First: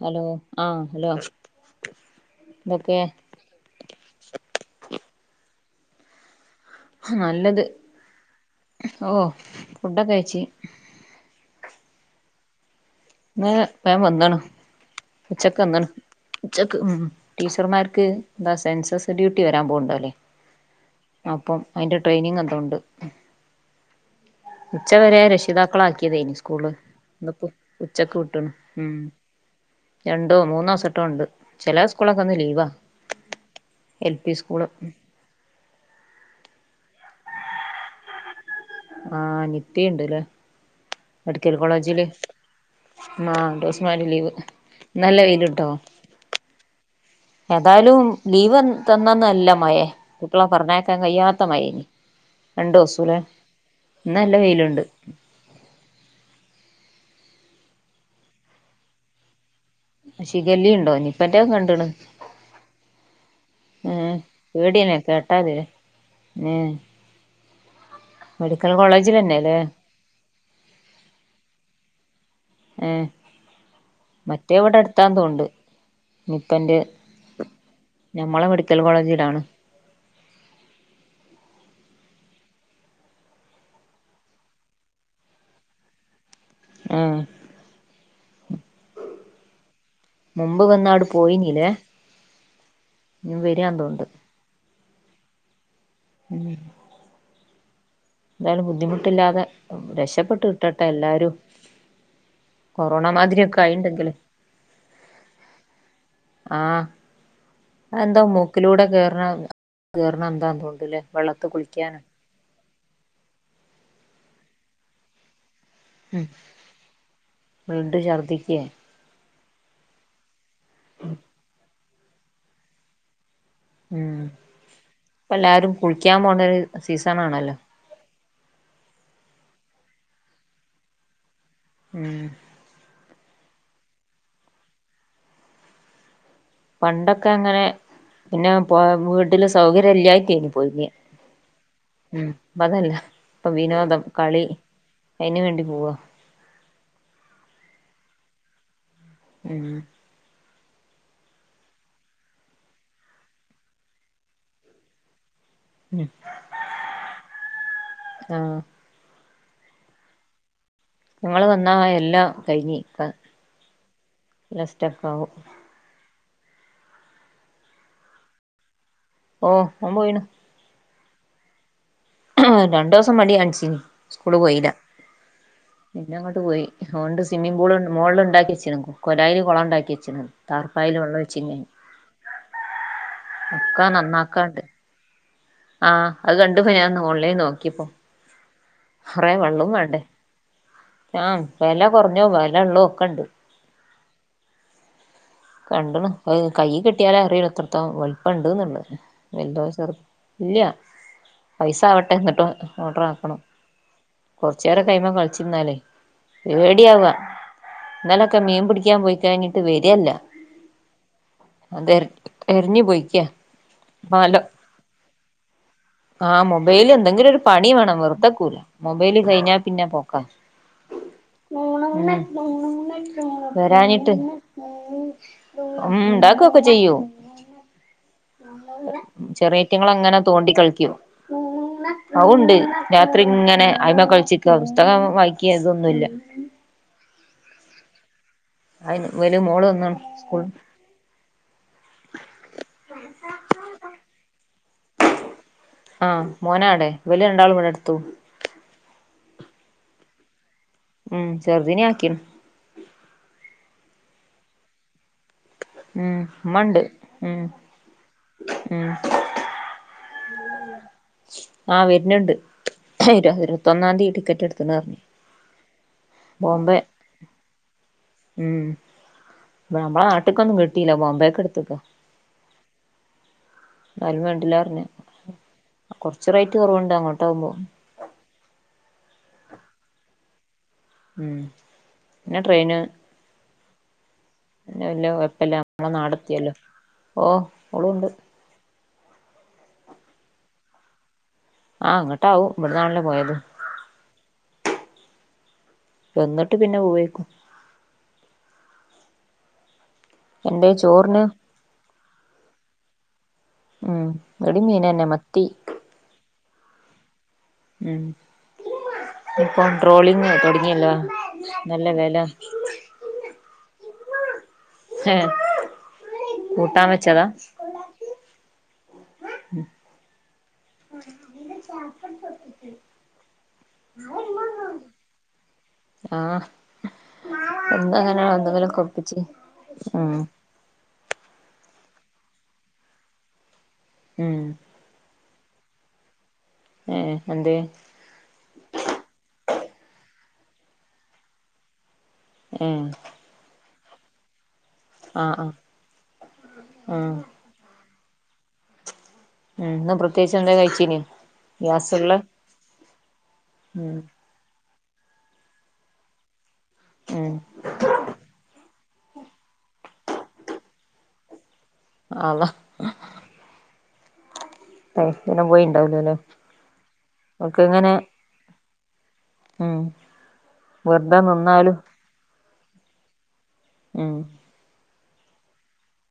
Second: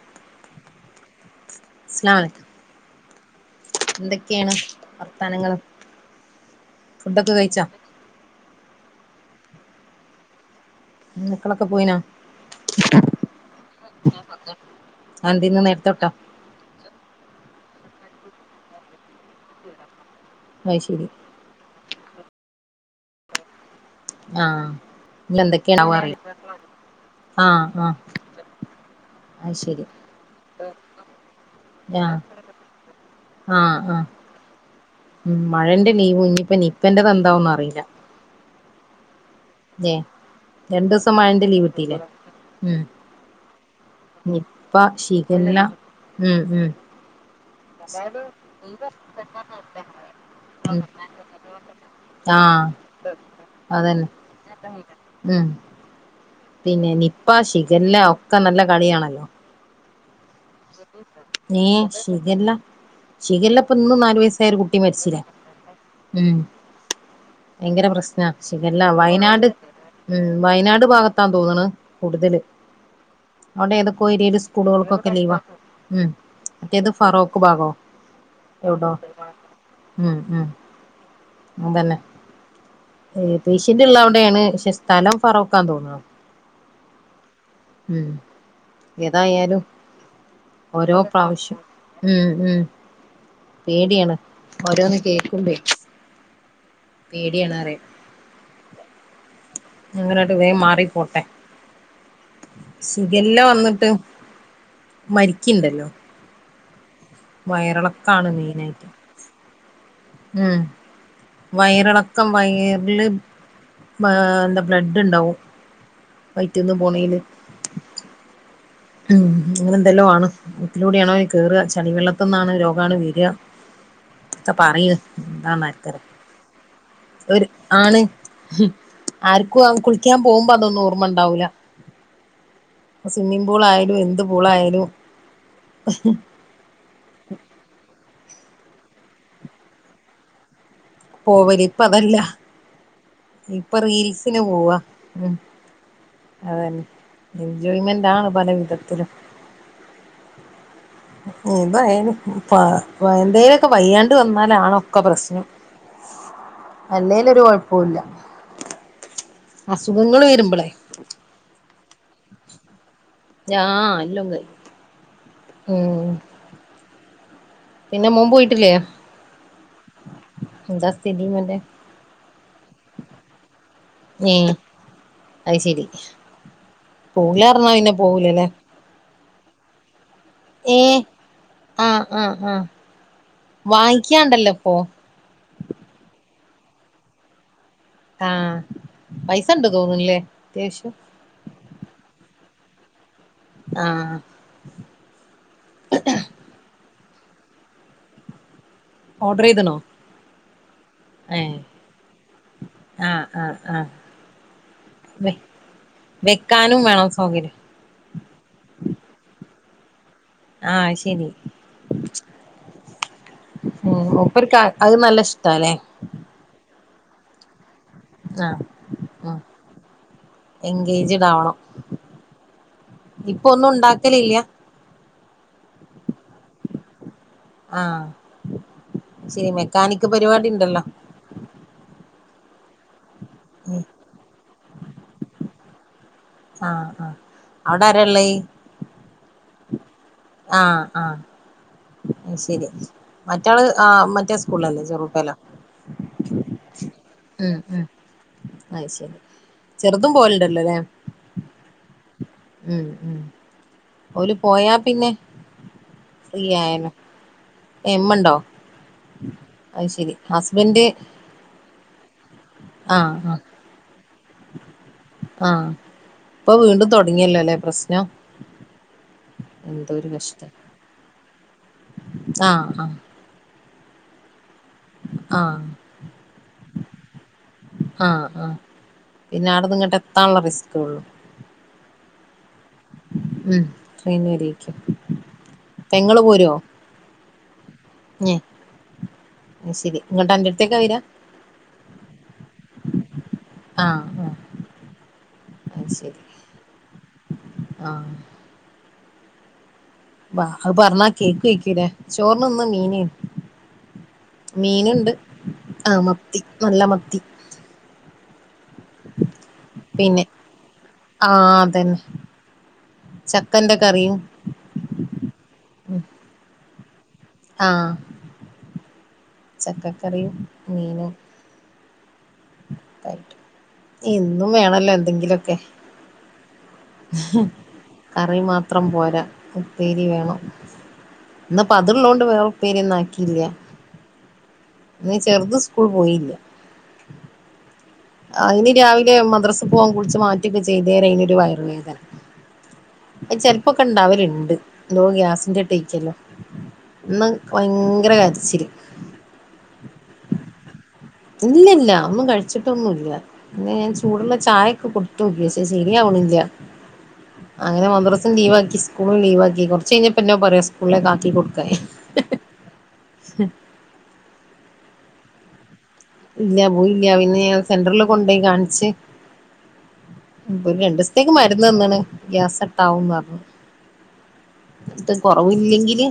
Hello ആഹ് hello അസ്സലാമു അലൈക്കും എന്തൊക്കെ? എന്തൊക്കെയാണ് വർത്താനങ്ങള്? ഫുഡൊക്കെ നല്ലത് കഴിച്ചോ ഓഹ് ഫുഡൊക്കെ കയിച്ച്. മ് മക്കളൊക്കെ പോയിനാ? ഇന്ന് വേഗം വന്നാണ്, ഉച്ചക്ക് അതെന്തിന്ന് വന്നാണ്, നേരത്തൊട്ടോ ഉച്ചക്ക് മ് ടീച്ചർമാർക്ക് എന്താ സെൻസസ് ഡ്യൂട്ടി വരാൻ പോകുണ്ടാല്ലേ. അയശെരി അതിന്റെ ട്രെയിനിങ് എന്തോ ഉണ്ട്. ആഹ് ഉച്ചവരെ ഇന്ന് രക്ഷിതാക്കള എന്തൊക്കെയാണാവോ അറിയില്ല ആക്കിയതായിന് സ്കൂള്ല് ഇന്ന് ഇപ്പ ആഹ് ആഹ് ഉച്ചക്ക് വിട്ടണ്, മ് അത് ശരി രണ്ടോ മൂന്നോസട്ടോ ഉണ്ട്, ചെല ആഹ് സ്കൂളൊക്കെ ഇന്ന് ലീവാ. L P school. മ് മഴന്റെ ലീവ്, ഇനിപ്പ നിപ്പന്റെത് എന്താവ്ന്ന് അറിയില്ല. ആഹ് ഏ നിപ്പയിണ്ട്ല്ലേ രണ്ടു ദിവസം മഴന്റെ മെഡിക്കൽ ലീവ് കിട്ടിയില്ലേ കോളേജില്. ഉം ആഹ് [unintelligible] ലീവ്, നിപ്പ ശിഖല്ല ഉം ഉം [unintelligible] ഏതായാലും ലീവ് തന്നന്നല്ല മയെ കുട്ടിള ഉം പറഞ്ഞയക്കാൻ കയിയാത്ത മയേന്. ആഹ് രണ്ട് ദിവസംല്ലേ അതന്നെ ഇന്ന് നല്ല വെയിലുണ്ട്. ഉം പിന്നെ നിപ്പ, ഷിഖല്ല ഒക്കെ നല്ല കളിയാണല്ലോ. ശിഖല്ലി ഉണ്ടോ നിപ്പന്റെത് നീ കണ്ട്ണ് ശീഖല്ല ശീഖല്ല ഇപ്പ ഇന്നും ഏഹ് നാല് വയസായ ഒര് കുട്ടി പേടിയന്നെ മരിച്ചിലെ കേട്ടാല് ഉം ഏഹ് വയങ്കര പ്രശ്നാ മെഡിക്കൽ ശിഖല്ല വയനാട് കോളേജിലന്നെല്ലേ ഉം. വയനാട് ഭാഗത്താ തോന്ന്ണ് കൂടുതല്. ഏഹ് അവിടെ ഏതൊക്കെ ഏരിയേല് മറ്റേ ഇവിടെ സ്കൂള്കൾക്കൊ ക്കെ അടുത്താന്ന് ലീവാ തോന്നുണ്ട് ഉം നിപ്പന്റെ മറ്റേത് ഫറോക്ക് ഭാഗോ ഞമ്മളെ മെഡിക്കൽ [unintelligible] കോളേജിലാണ് ഉം ഉം അതന്നെ ഏഹ് പേഷ്യന്റ് ഇള്ള അവിടേണ് പക്ഷെ സ്ഥലം ഫറോക്കാ തോന്ന്ണ്. ആഹ് മ് ഏതായാലും മുമ്പ് ഓരോ വന്നാട് പ്രാവശ്യം പോയിനീലേ ഉം ഉം ഇനി വരാന്ന് തോന്നുണ്ട് പേടിയാണ് ഓരോന്ന് കേക്ക്മ്പെ പേടിയാണ്റിയ. എന്തായാലും ബുദ്ധിമുട്ടില്ലാതെ ഞങ്ങളോട്ട് രക്ഷപ്പെട്ട് വേഗം കിട്ടട്ടെ മാറിപ്പോട്ടെ എല്ലാരും കൊറോണ ശിഖല്ല മാതിരി ഒക്കെ വന്നിട്ട് ആയിണ്ടെങ്കില് മരിക്ക്ണ്ടല്ലോ ആഹ് അത് എന്തോ വയറിളക്കാണ് മെയിനായിട്ട് മൂക്കിലൂടെ കേറ്ണ കേർണ ഉം എന്താതോൺണ്ട്ലെ വെള്ളത്ത് കുളിക്കാനാ ഇതില് ആഹ് എന്താ ബ്ലഡ് ഇണ്ടാവും. ഇഹ് ബ്ലഡ്‌ ഛർദിക്കേ മ് അങ്ങനെന്തെല്ലോ ആണ്. മൂക്കിലൂടെ ആണോല്ലേ കേറ്. ചളി വെള്ളത്തിന്നാണ് രോഗാണു വെര്. ഉം ഇപ്പ ഒക്ക പറീണ് എന്താന്ന് എല്ലാരും ആര്ക്കറിയ? കുളിക്കാൻ പോണ ഒരു സീസൺ ഒര് ആണല്ലോ ആണ്. ഹും ആര്ക്കു അയ് കുളിക്കാൻ പോവുമ്പോ അതൊന്നു ഓർമ്മ ഇണ്ടാവൂല. മ് ഇപ്പ സ്വിമ്മിംഗ് പൂളായാലും എന്ത് പൂളായാലും ഇഹ് പണ്ടൊക്കെ അങ്ങനെ പിന്നെ പോ വീട്ടില് സൗകര്യ ഇല്ലായിട്ടേന് പോയിനി പോവല് ഇപ്പ അതല്ല. ഇപ്പൊ ഇപ്പ വിനോദം റീൽസിന് കളി പോവാ ഉം അയിന് വേണ്ടി പോവാ അതന്നെ. എൻജോയ്മെന്റാണ് പല വിധത്തിലും ഉം നോമ്പ് ആയാലും എന്തേലൊക്കെ വയ്യാണ്ട് വന്നാലാണ് ഒക്കെ പ്രശ്നം. ഉം അല്ലലൊരു കൊഴപ്പവല്ല. ആഹ് അസുഖങ്ങൾ വരുമ്പോളേ നിങ്ങള് വന്നാ എല്ലാം കഴിഞ്ഞ് ആ എല്ലാം കൈയ്യും ഉം പിന്നെ മോൻ പോയിട്ടില്ലേ? ഓ ഓൻപോയിന് എന്താ സ്ഥിതി നിന്റെ രണ്ടു ദിവസം മടിയണിച്ചിനി സ്കൂള് ഏഹ് പോയില്ല. അത് ശരി പിന്നെ അങ്ങോട്ട് പോയി. ഓൻണ്ട് സ്വിമ്മിംഗ് പോവൂലാർഞ്ഞാ പൂൾ പിന്നെ മുകളിൽ പോവൂലല്ലേ ഉണ്ടാക്കി വച്ചിരുന്നു. കൊലയില് കുളം ഉണ്ടാക്കി വച്ചിക്ണ്‌. താർപ്പായൽ ഏഹ് വെള്ളൊഴിച്ചിനി ആഹ് ആഹ് ആഹ് ഒക്കാ വാങ്ങിക്കാണ്ടല്ലോ നന്നാക്കാണ്ട് ഇപ്പൊ ആ അത് കണ്ടു പോ ഞാൻന്ന് ഓൺലൈൻ നോക്കിപ്പോ ആഹ് കുറെ പൈസ ഇണ്ട് വെള്ളവും വേണ്ടേ തോന്ന്ണ്ല്ലേ അത്യാവശ്യം ആ വില കുറഞ്ഞോ വിലള്ളോക്കെ ഉണ്ട്. ആഹ കണ്ടണ് കൈ കെട്ടിയാല അറിയില്ലോ എത്രത്തോ വലുപ്പം ഉണ്ടന്നുള്ള് ഓർഡർ വലുതോ ചെയ്ത്ണോ ചെറു ഇല്ല ഏഹ് പൈസ ആവട്ടെ, എന്നിട്ട് ഓർഡർ ആഹ് ആക്കണം. ആഹ് കുറച്ച നേരെക്കെ അയിമേ ആഹ് കളിച്ചിരുന്നാലേ വെക്കാനും പേടിയവ വേണം സൗകര്യം ഇന്നലൊക്കെ മീൻ പിടിക്കാൻ പോയി കഴിഞ്ഞിട്ട് വരിയല്ല. ആഹ് ശരി അത് എറിഞ്ഞു പോയിക്കാ. ഉം മുപ്പർക്ക് അത് നല്ല ഇഷ്ടല്ലേ. ആഹ് മൊബൈല് എന്തെങ്കിലും ഒരു പണി വേണം വെറുതെക്കൂല ആഹ് മൊബൈല് ആഹ് കഴിഞ്ഞാ പിന്നെ പോക്കാ. എൻഗേജ്ഡ് ആവണം ഇപ്പൊ ഒന്നും വരാനിട്ട് ഉണ്ടാക്കലില്ല ഉം ഉണ്ടാകൊക്കെ ചെയ്യോ ആഹ ചെറിയറ്റങ്ങൾ അങ്ങനെ തോണ്ടി ഉണ്ടല്ലോ കളിച്ച അഹ്ണ്ട് രാത്രി ഇങ്ങനെ ആഹ് അയിമ കളിച്ചിക്ക പുസ്തകം വായിക്കെ ഇത് ന്നുല്ല. ആഹ ആഹ അവിടെരാളെള? അയിന് വര് മോള് വന്നാണ് ആഹ ആഹ ശരി മറ്റാള് ആ മറ്റേ കൊല്ലേെരുൂ പലെ ആഹ് മോനാടെ [unintelligible] ഇവല് രണ്ടാളും ഉം ഇവിടെ ഉം അടുത്തു അയിശരി ചെറുതും പോവലുണ്ട് ഉം ചെറുതിനെ ആക്കിണ് ഉം ഓൽ പോയാ പിന്നെ ഉം ഫ്രീ ഉമ്മണ്ട് ആയല്ലോ ഉം ഏ മ്മണ്ടോ ഉം അത്ശരി ഹസ്ബൻഡ് ആ വരണുണ്ട് ആഹ് ആഹ് ഇരുപത്തൊന്നാം തീയതി ടിക്കറ്റ് എടുത്തന്നാ പറഞ്ഞെ ആഹ് ഇപ്പൊ വീണ്ടും തോടങ്ങിയല്ലോയല്ലെ പ്രശ്നം ഉം നമ്മളെ എന്തൊരു കഷ്ടം നാട്ട്ക്കൊന്നും കിട്ടിയില്ല ബോബക്ക്‌ എടുത്തു ആഹ് ആഹ് ആരും കണ്ടില്ലാറഞ് ആഹ് കൊറച്ച് റൈറ്റ് കുറവുണ്ട് അങ്ങോട്ട ആകുമ്പോ ആഹ് ആഹ് പിന്നെ അവിടുന്ന് ഇങ്ങോട്ട് എത്താണുള്ള ബസ് ഉം പിന്നെ ട്രെയിന് ഉം ട്രെയിനിന് വരെരുക്കും പിന്നെ വല്യ കൊഴപ്പല്ല നമ്മളെ പെങ്ങള് നാടെത്തിയല്ലോ പോരുവോ ഓഹ് ഓളും ഉണ്ട് അത് ശരി ഇങ്ങട്ട് അന്റെടുത്തേക്കാ വെരാ ആഹ് അങ്ങട്ടാവും ഇവിടന്നാണല്ലോ പോയത് ആഹ് ആഹ് അത് ശരി വന്നിട്ട് പിന്നെ പോയേക്കും ആഹ് വാ അത് പറഞ്ഞാ ചോറിന് കേകേകുലേ ചോറിന് ഇന്ന് മീന് ഉം ഇവിടും മീന് തന്നെ മത്തി ആഹ് നല്ല മത്തി ഉം ഇപ്പൊ പിന്നെ ട്രോളിങ് തൊടങ്ങിയല്ലോ ആഹ് നല്ല അതന്നെ വെല ചക്കന്റെ കറിയും ഏഹ് ഉം കൂട്ടാൻ വെച്ചതാ ആഹ് ചക്കക്കറിയും മീനും എന്നും വേണല്ലോ എന്തെങ്കിലൊക്കെ ആഹ് എന്നും അങ്ങനെ കറി എന്തെങ്കിലൊക്കെ മാത്രം ഒപ്പിച്ച് പോരാ ഉപ്പേരി ഉം വേണം ഇന്ന് ഇപ്പ അതുള്ളോണ്ട് വേറെ ഉപ്പേരി ഒന്നും ആക്കിയില്ല ഉം ഇന്ന് ചെറുത് സ്കൂൾ പോയില്ല ഏഹ് എന്തെ പ്പോ ചെയ്തേരം അയ്നൊരു വയറുവ വേദന ഏഹ് ഇപ്പൊ ഒക്കെ ഇണ്ടാവലുണ്ട് എന്തോ ഗ്യാസിന്റെ റ്റായിച്ചല്ലോ ഉം ഇന്ന് ഭയങ്ക ഭയങ്കര കരച്ചിൽ ഏഹ് ഇന്ന് പ്രത്യേകിച്ച് എന്തെങ്കിലും കഴിച്ചിനോ ഇല്ലല്ല ഒന്നും കഴിച്ചിട്ടൊന്നുംല്ല പിന്നെ ഞാൻ ഉം ചൂടുള്ള ചായ- ക്കെ കൊടുത്തോക്കി ശരിയാവണില്ല ഉം അങ്ങനെ മദ്രസും ലീവ് ആക്കി സ്കൂൾ ലീവാക്കി കുറച്ച്കഴിഞ്ഞ പിന്നെ പറയാ സ്കൂളേക്ക് ആക്കി കൊടുക്കി അള്ളാഹ് [unintelligible] പോയിൻ ഇല്ല പോയീല്ല പിന്നെ ഞാ ഇങ്ങനെ സെന്ററിൽ കൊണ്ടോയി കാണിച്ച് ഉം ഒരു രണ്ടു വെറുതെ ദിവസത്തേക്ക് മരുന്ന് നിന്നാലും തന്ന്ണ് ഗ്യാസ് ഇട്ടാവുംന്ന് പറഞ്ഞു ഉം ഇട്ട് കൊറവില്ലെങ്കില്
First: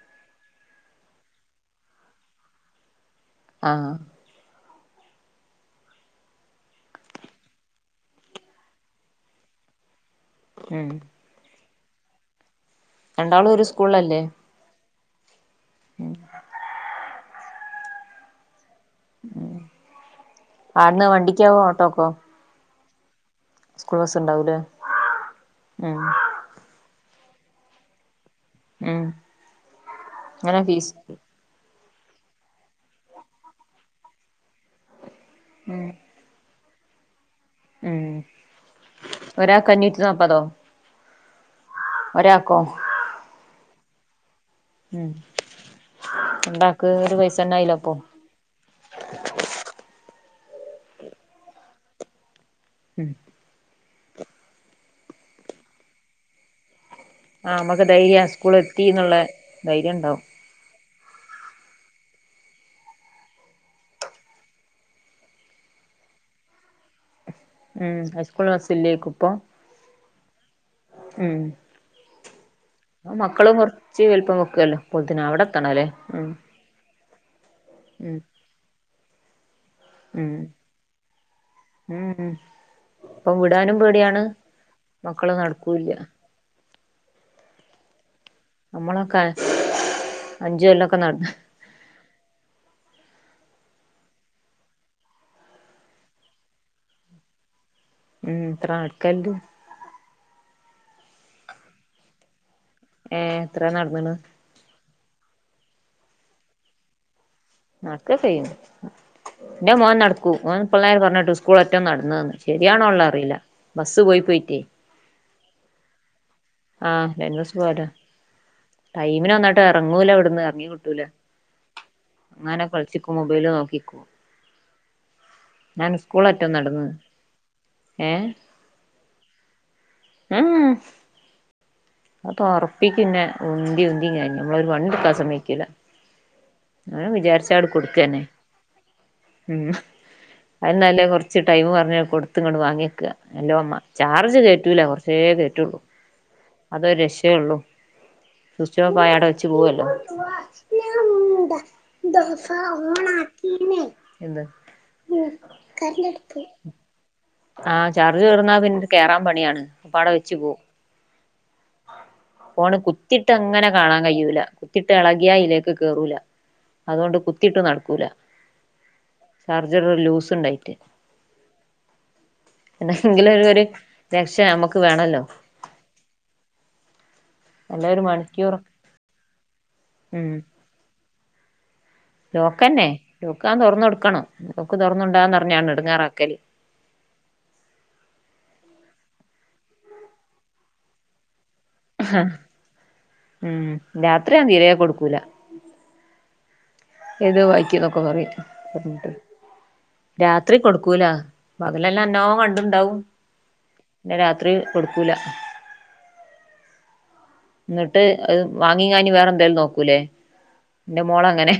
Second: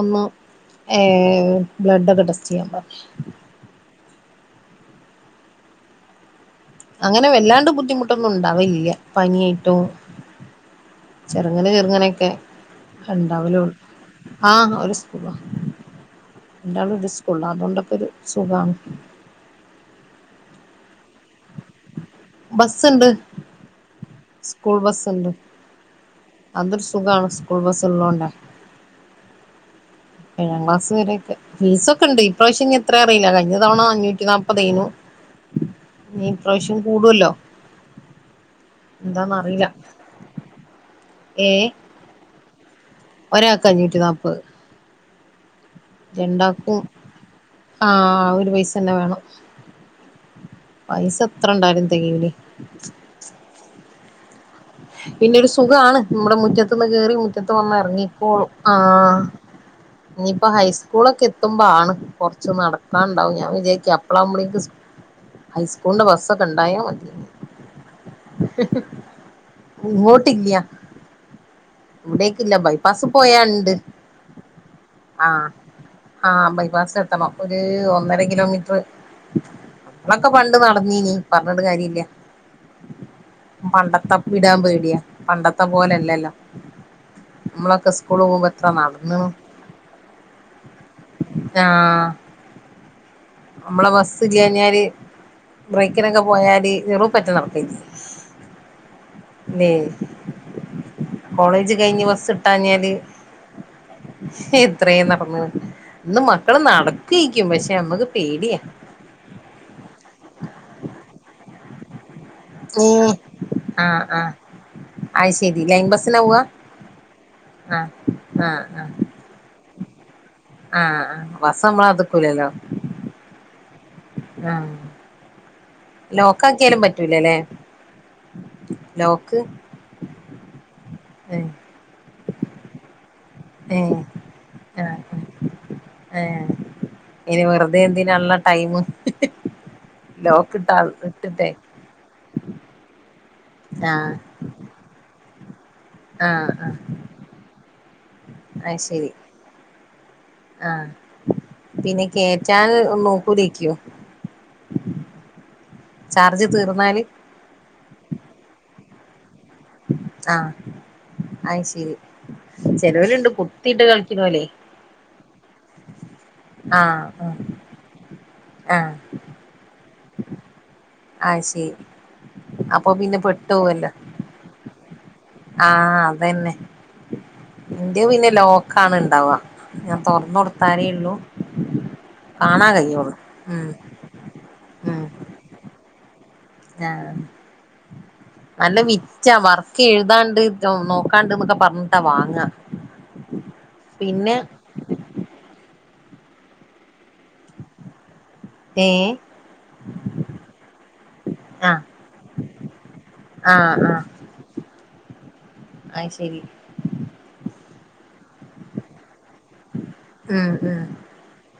ഒന്ന് ഏ ബ്ലഡ് ഒക്കെ ടെസ്റ്റ് ചെയ്യാൻ പറഞ്ഞു ആഹ് അങ്ങനെ വല്ലാണ്ട് ബുദ്ധിമുട്ടൊന്നും ഉണ്ടാവലില്ല പനിയായിട്ടോ ഉം അങ്ങനെ ചെറുങ്ങനൊക്കെ രണ്ടാളും കണ്ടാവലൂ ഒരു സ്കൂളിലല്ലേ ആഹ് ഒരു സ് കുവ രണ്ടാളും ഒരു സ്കൂള്ല അതോണ്ടൊക്കൊരു സുഖാണ് ഉം ആട്ന്ന് വണ്ടിക്കാവോ ഓട്ടോക്കോ ബസ്സ് ഇണ്ട് സ്കൂൾ ബസ് ഉണ്ടാവൂലേ സ്കൂൾ ബസ്സ് ഇണ്ട് ഉം അന്നൊരുസ് സുഖാണ് സ്കൂൾ ബസ്സ് ഉള്ളോണ്ടേ ഉം ഏഴാം എങ്ങനെ ക്ലാസ് ഫീസ് വരെയൊക്കെ ഫീസൊ ക്കെണ്ട് ഇപ്രാവശ്യം ഇനി എത്രാ അറിയില്ല കഴിഞ്ഞ തവണ അഞ്ഞൂറ്റ നാപ്പതയിനു ഉം ഇപ്രാവശ്യം കൂടൂല്ലോ ഉം അറിയില്ല ഒരാക്ക് അഞ്ഞൂറ്റി നാപ്പതോ ഏ കോ ഒരാക്ക് അഞ്ഞൂറ്റി നാപ്പത് ഉം രണ്ടാക്കും രണ്ടാക്ക് ഒരു പൈസന്നെ ആയില്ല അപ്പൊ ആഹ് ഒരു പൈസന്ന വേണം പൈസ എത്ര ഉണ്ടായാലും തെകയൂലേ ഉം പിന്നെ ഒരു സുഖം ആണ് നമ്മുടെ മുറ്റത്ത് ത്ത്ന്ന് കേറി മുറ്റത്ത് ആഹ് വന്ന് നമ്മക്ക് ധൈര്യ എറങ്ങിക്കോളും സ്കൂള് ആ എത്തിന്നുള്ള ധൈര്യം ഉണ്ടാവും ഇനിയിപ്പം ഹൈസ് കൂളൊക്കെ എത്തുമ്പം ആണ് കൊറച്ച് നടക്കാണ്ടാവും ഞാൻ വിചാരിക്ക അപ്പളാവുമ്പളേക്ക് സ് ഹൈസ്കൂളിന്റെ ബസ്സ് ഒക്കെ ഉണ്ടായ മതേയ്നിം ഉം ഹൈസ്കൂൾന് ബസ് ഇല്ലേക്കും ഇപ്പം ഇങ്ങോട്ടില്ല്യ ഇവിടേക്കില്ല ബൈപ്പാസ് പോയ മക്കളും ഉണ്ട് കുറച്ച് വലിപ്പം വെക്കുവല്ലോ അപ്പോത്തിന് അവിടെ ആഹ് എത്തണല്ലേ ഉം ആ ബൈപാസ് സ് എത്തണം ഒര് ഉം ഒന്നര കിലോമീറ്റ്റ് നമ്മളൊക്കെ പണ്ട് നടന്നീനി പറഞ്ഞിട്ട് കാര്യല്ല ഉം ഉം ഇപ്പം വിടാനും പണ്ടത്ത പേടിയാണ് വിടാൻ പേടിയാ മക്കള് പണ്ടത്തെ നടക്കൂല്ല പോലെല്ലല്ലോ നമ്മളൊക്കെ സ് സ്കൂള് പോവുമ്പം എത്ര നടന്ന്ണ് അഞ്ച് കൊല്ലൊക്കെ നട് ആഹ് നമ്മളെ ബസ്സ് ഇല്ല്യാഞ്ഞാല് ബ്രേക്കിനൊക്കെ പോയാല് എറു പറ്റി നടക്കെനി ഉം എത്ര നടക്കല്ണ്ട് ല്ലേ കോളേജ് കഴിഞ് ബസ് ട്ടാഞ്ഞാല് ഏഹ് എത്ര നടന്ന്ണ് എത്രേ നടന്നു ഇന്ന് മക്കള് നടക്കു നടക് ക്കെയും ഇന്റെ മോന് നട്ക്കും ഓൻ പിള്ളേര് പർഞ്ഞെട്ടു സ്കൂളറ്റം നടന്ന് ന്ന് ശെരിയാണോ ഒള്ള ഏഹ് അറീല ബസ്സ് ആഹ് പോയി ആഹ് പോയ്റ്റേ അയ് ശെരി ലൈൻ ബസ്സിനാ പോവാ ആഹ് ആഹ് [unintelligible] ആഹ് ആഹ് ടൈമിന് വന്നങ്ങട്ട് എറങ്ങൂല അവ് ണ് എറങ്ങി കിട്ടൂല ആഹ് ആഹ് ബസ് നമ്മളെ കാത്ത്ക്കൂലല്ലോ ഇങ്ങനെ കൾച്ച്ക്കും മൊബൈല് നോക്കിക്കും ആഹ് ഞാൻ ലോക്ക് സ്കൂളറ്റം ആക്കിയാലും നടന്ന് പറ്റൂലല്ലേ ലോക്ക് ഉം ഉം ഏഹ് അഹ് തോർപ്പിക്കും ഇന്നേ ഉന്തി ഏഹ് ഉന്തി ഇങ്ങനെ നമ്മളൊരു ആഹ് വണ്ടിക്കാൻ സമ്മയ്ക്കൂല ഏഹ് അങ്ങനെ ഇനി വിചാരിച്ച അങ്ങട്ട് വെറുതെ കൊട്ക്കന്നെ എന്തിനാള്ള ടൈമ് ഉം അഹ് ലോക്കിട്ടാ ന്നാലേ കോർച്ച് ഇട്ടിട്ടെ ടൈം പർഞ്ഞ് കൊട്ത്ങ്ങട്ട് വാങ്ങ്യക്ക എന്റെമ്മ ആഹ് ചാർജ് കയറ്റൂല കൊർച്ചേ കേ ആഹ് ആഹ് അതൊര് രക്ഷയേ ഒള്ളൂ അത് ശരി സുച്ചോഫായ അവിടെ വെച്ച് പോവല്ലോ ആഹ് പിന്നെ കേറ്റാൻ നോക്കൂലേയ്ക്കോ എന്ത് ചാർജ് തീർന്നാല് [unintelligible] ആഹ് ചാർജ് തീർന്നാ പിന്നെ കേറാൻ പണിയാണ് അപ്പ ഔടെ വെച്ച് ആഹ് പോവും അത് ശരി ഫോണ് ചെലോല്ണ്ട് കുത്തിട്ട് അങ്ങനെ കുത്തിയിട്ട് കാണാൻ കഴിയൂല കളിക്ക്ണോലേ കുത്തിട്ട് എളകിയാ അയ്ലേക്ക് കേറൂല്ല. ആഹ് അതോണ്ട് ആഹ് കുത്തിട്ട് നടക്കൂല ആഹ് ചാർജറ് ലൂസ് ഇണ്ടായിട്ട് അഹ്ശെ എന്തെങ്കിലും ഒര് ഒര് രക്ഷ നമ്മുക്ക് വേണല്ലോ ആഹ് അതനെ നല്ല ഒരു ഇന്റെഹ് പിന്നെ മണിക്കൂർ ലോക്കാണ് ഇണ്ടാവ ഞാൻ ഉം തോറന്ന് കൊടുത്താലെ ഒള്ളു ലോക്കന്നെ ലോക്കാ തോർന്നൊട്ക്കണം ലോക്ക് ഉം തോർന്നോണ്ടാന്ന് പർഞ്ഞാണ്ട് എടങ്ങേറക്കല് ആഹ് നല്ല വിറ്റാ വർക്ക് എഴ്താണ്ട് നോക്കാണ്ട് ന്നൊക്കെ ഉം രാത്രി പിന്നെ ഞാൻ തീരെ കൊട്ക്കൂല എഴ്ത് വായിക്ക്ന്നൊക്കെ പറിം പർഞ്ഞിട്ട് ഏഹ് രാത്രി കൊടുക്കൂല ആഹ് പകലെല്ലാം ന്നോ കണ്ട്ണ്ടാവും ന്നെ രാത്രി കൊടുക്കൂല അഹ്ശെരി ഇന്നട്ട് അത് വാങ്ങി കഴ്ഞാ വേറെ എന്തേലും നോക്കൂലേ ഉം ഉം ഇന്റെ മോളങ്ങനെ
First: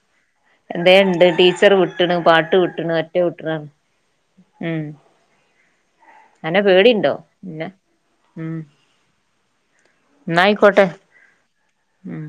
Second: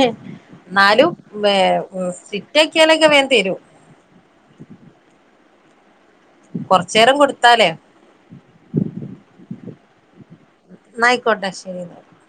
എന്നാലും എന്തേണ്ട് ടീച്ചറ് വ്ട്ട്ണ് പാട്ട് സ്ട്രിക്റ്റ് വ്ട്ട്ണ് ആക്കിയാലൊക്കെ മറ്റത് വേഗം വ്ട്ട്ണ് തരും ഉം അന്നെ പേടിണ്ടോ കൊർച്ചേരം പിന്നെ കൊട്ത്താലേ ന്നാഅയ്കോട്ടെ എന്നാ ഉം